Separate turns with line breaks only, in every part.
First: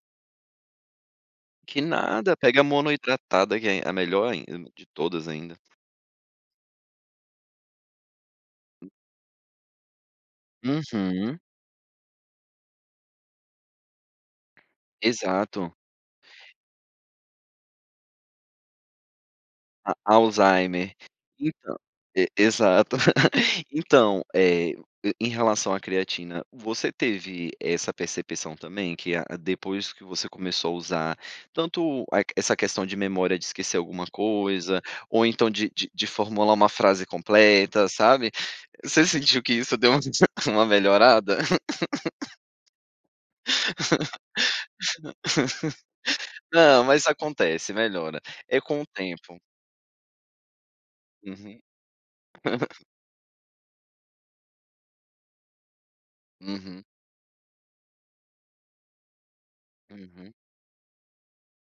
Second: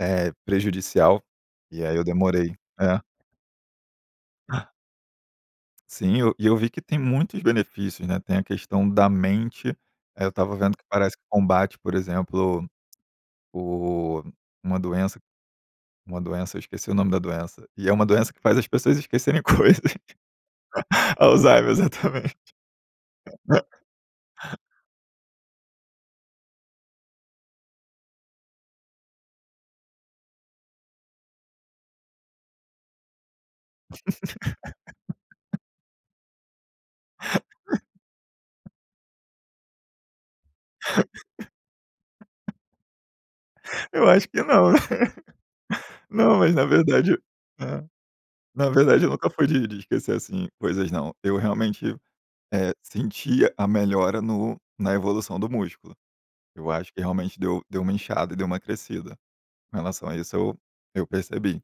É prejudicial,
Que
e aí eu
nada,
demorei,
pega
é.
monohidratada que é a melhor ainda, de todas ainda.
Sim, e eu e eu vi que tem muitos benefícios, né, tem a questão
Hum.
da mente, aí eu estava vendo que parece
Uhum.
combate, por exemplo, o uma doença,
Exato.
uma doença, eu esqueci o nome da doença, e é uma doença que faz as pessoas esquecerem
A
coisas.
alzheimer
A Alzheimer,
então e
exatamente.
exato. Então, eh, em relação à creatina, você teve essa percepção também que a depois que você começou a usar, tanto a qu essa questão de memória de esquecer alguma coisa, ou então de de de formular uma frase completa, sabe você sentiu que isso deu uma melhorada?
Eu acho que não. Não, mas na
Não, mas
verdade,
acontece,
ah,
melhora. É
na
com o
verdade nunca
tempo.
foi de de esquecer, assim, coisas não, eu
Uhum.
realmente, eh, sentia a melhora no na evolução do músculo. Eu
Uhum.
acho que realmente deu deu uma inchada e deu uma crescida. Com relação a
Uhum.
isso eu eu percebi.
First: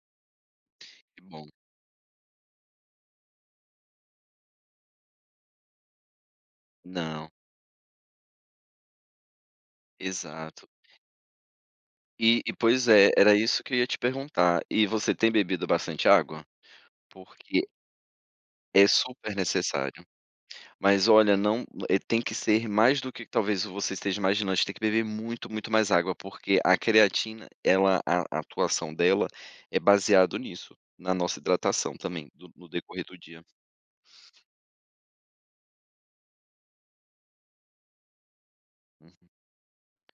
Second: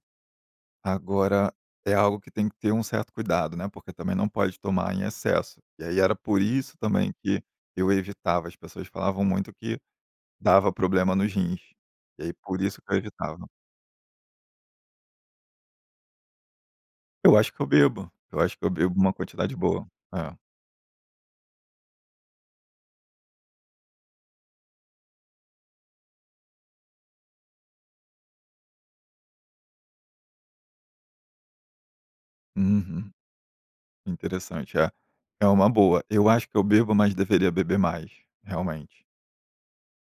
Que bom.
Agora é algo que tem que ter um certo cuidado, né, porque também não pode tomar em excesso. E aí era por isso também
Não.
que eu evitava, as pessoas falavam muito que
Exato.
dava problema nos rins, e aí
E e
por isso
pois
que eu
é, era
evitava.
isso que eu ia te perguntar, e você tem bebido bastante água?
Eu acho que
Porque
eu bebo, eu acho que eu
é
bebo uma
super
quantidade boa.
necessário.
É.
Mas olha, não, eh, tem que ser mais do que talvez você esteja imaginando, a gente tem que beber muito, muito mais água porque a creatina ela a atuação dela é baseado nisso, na nossa hidratação também, no no decorrer
Uhum.
do dia.
Interessante, eh, é uma boa. Eu acho que eu bebo, mas deveria beber mais, realmente.
Hum.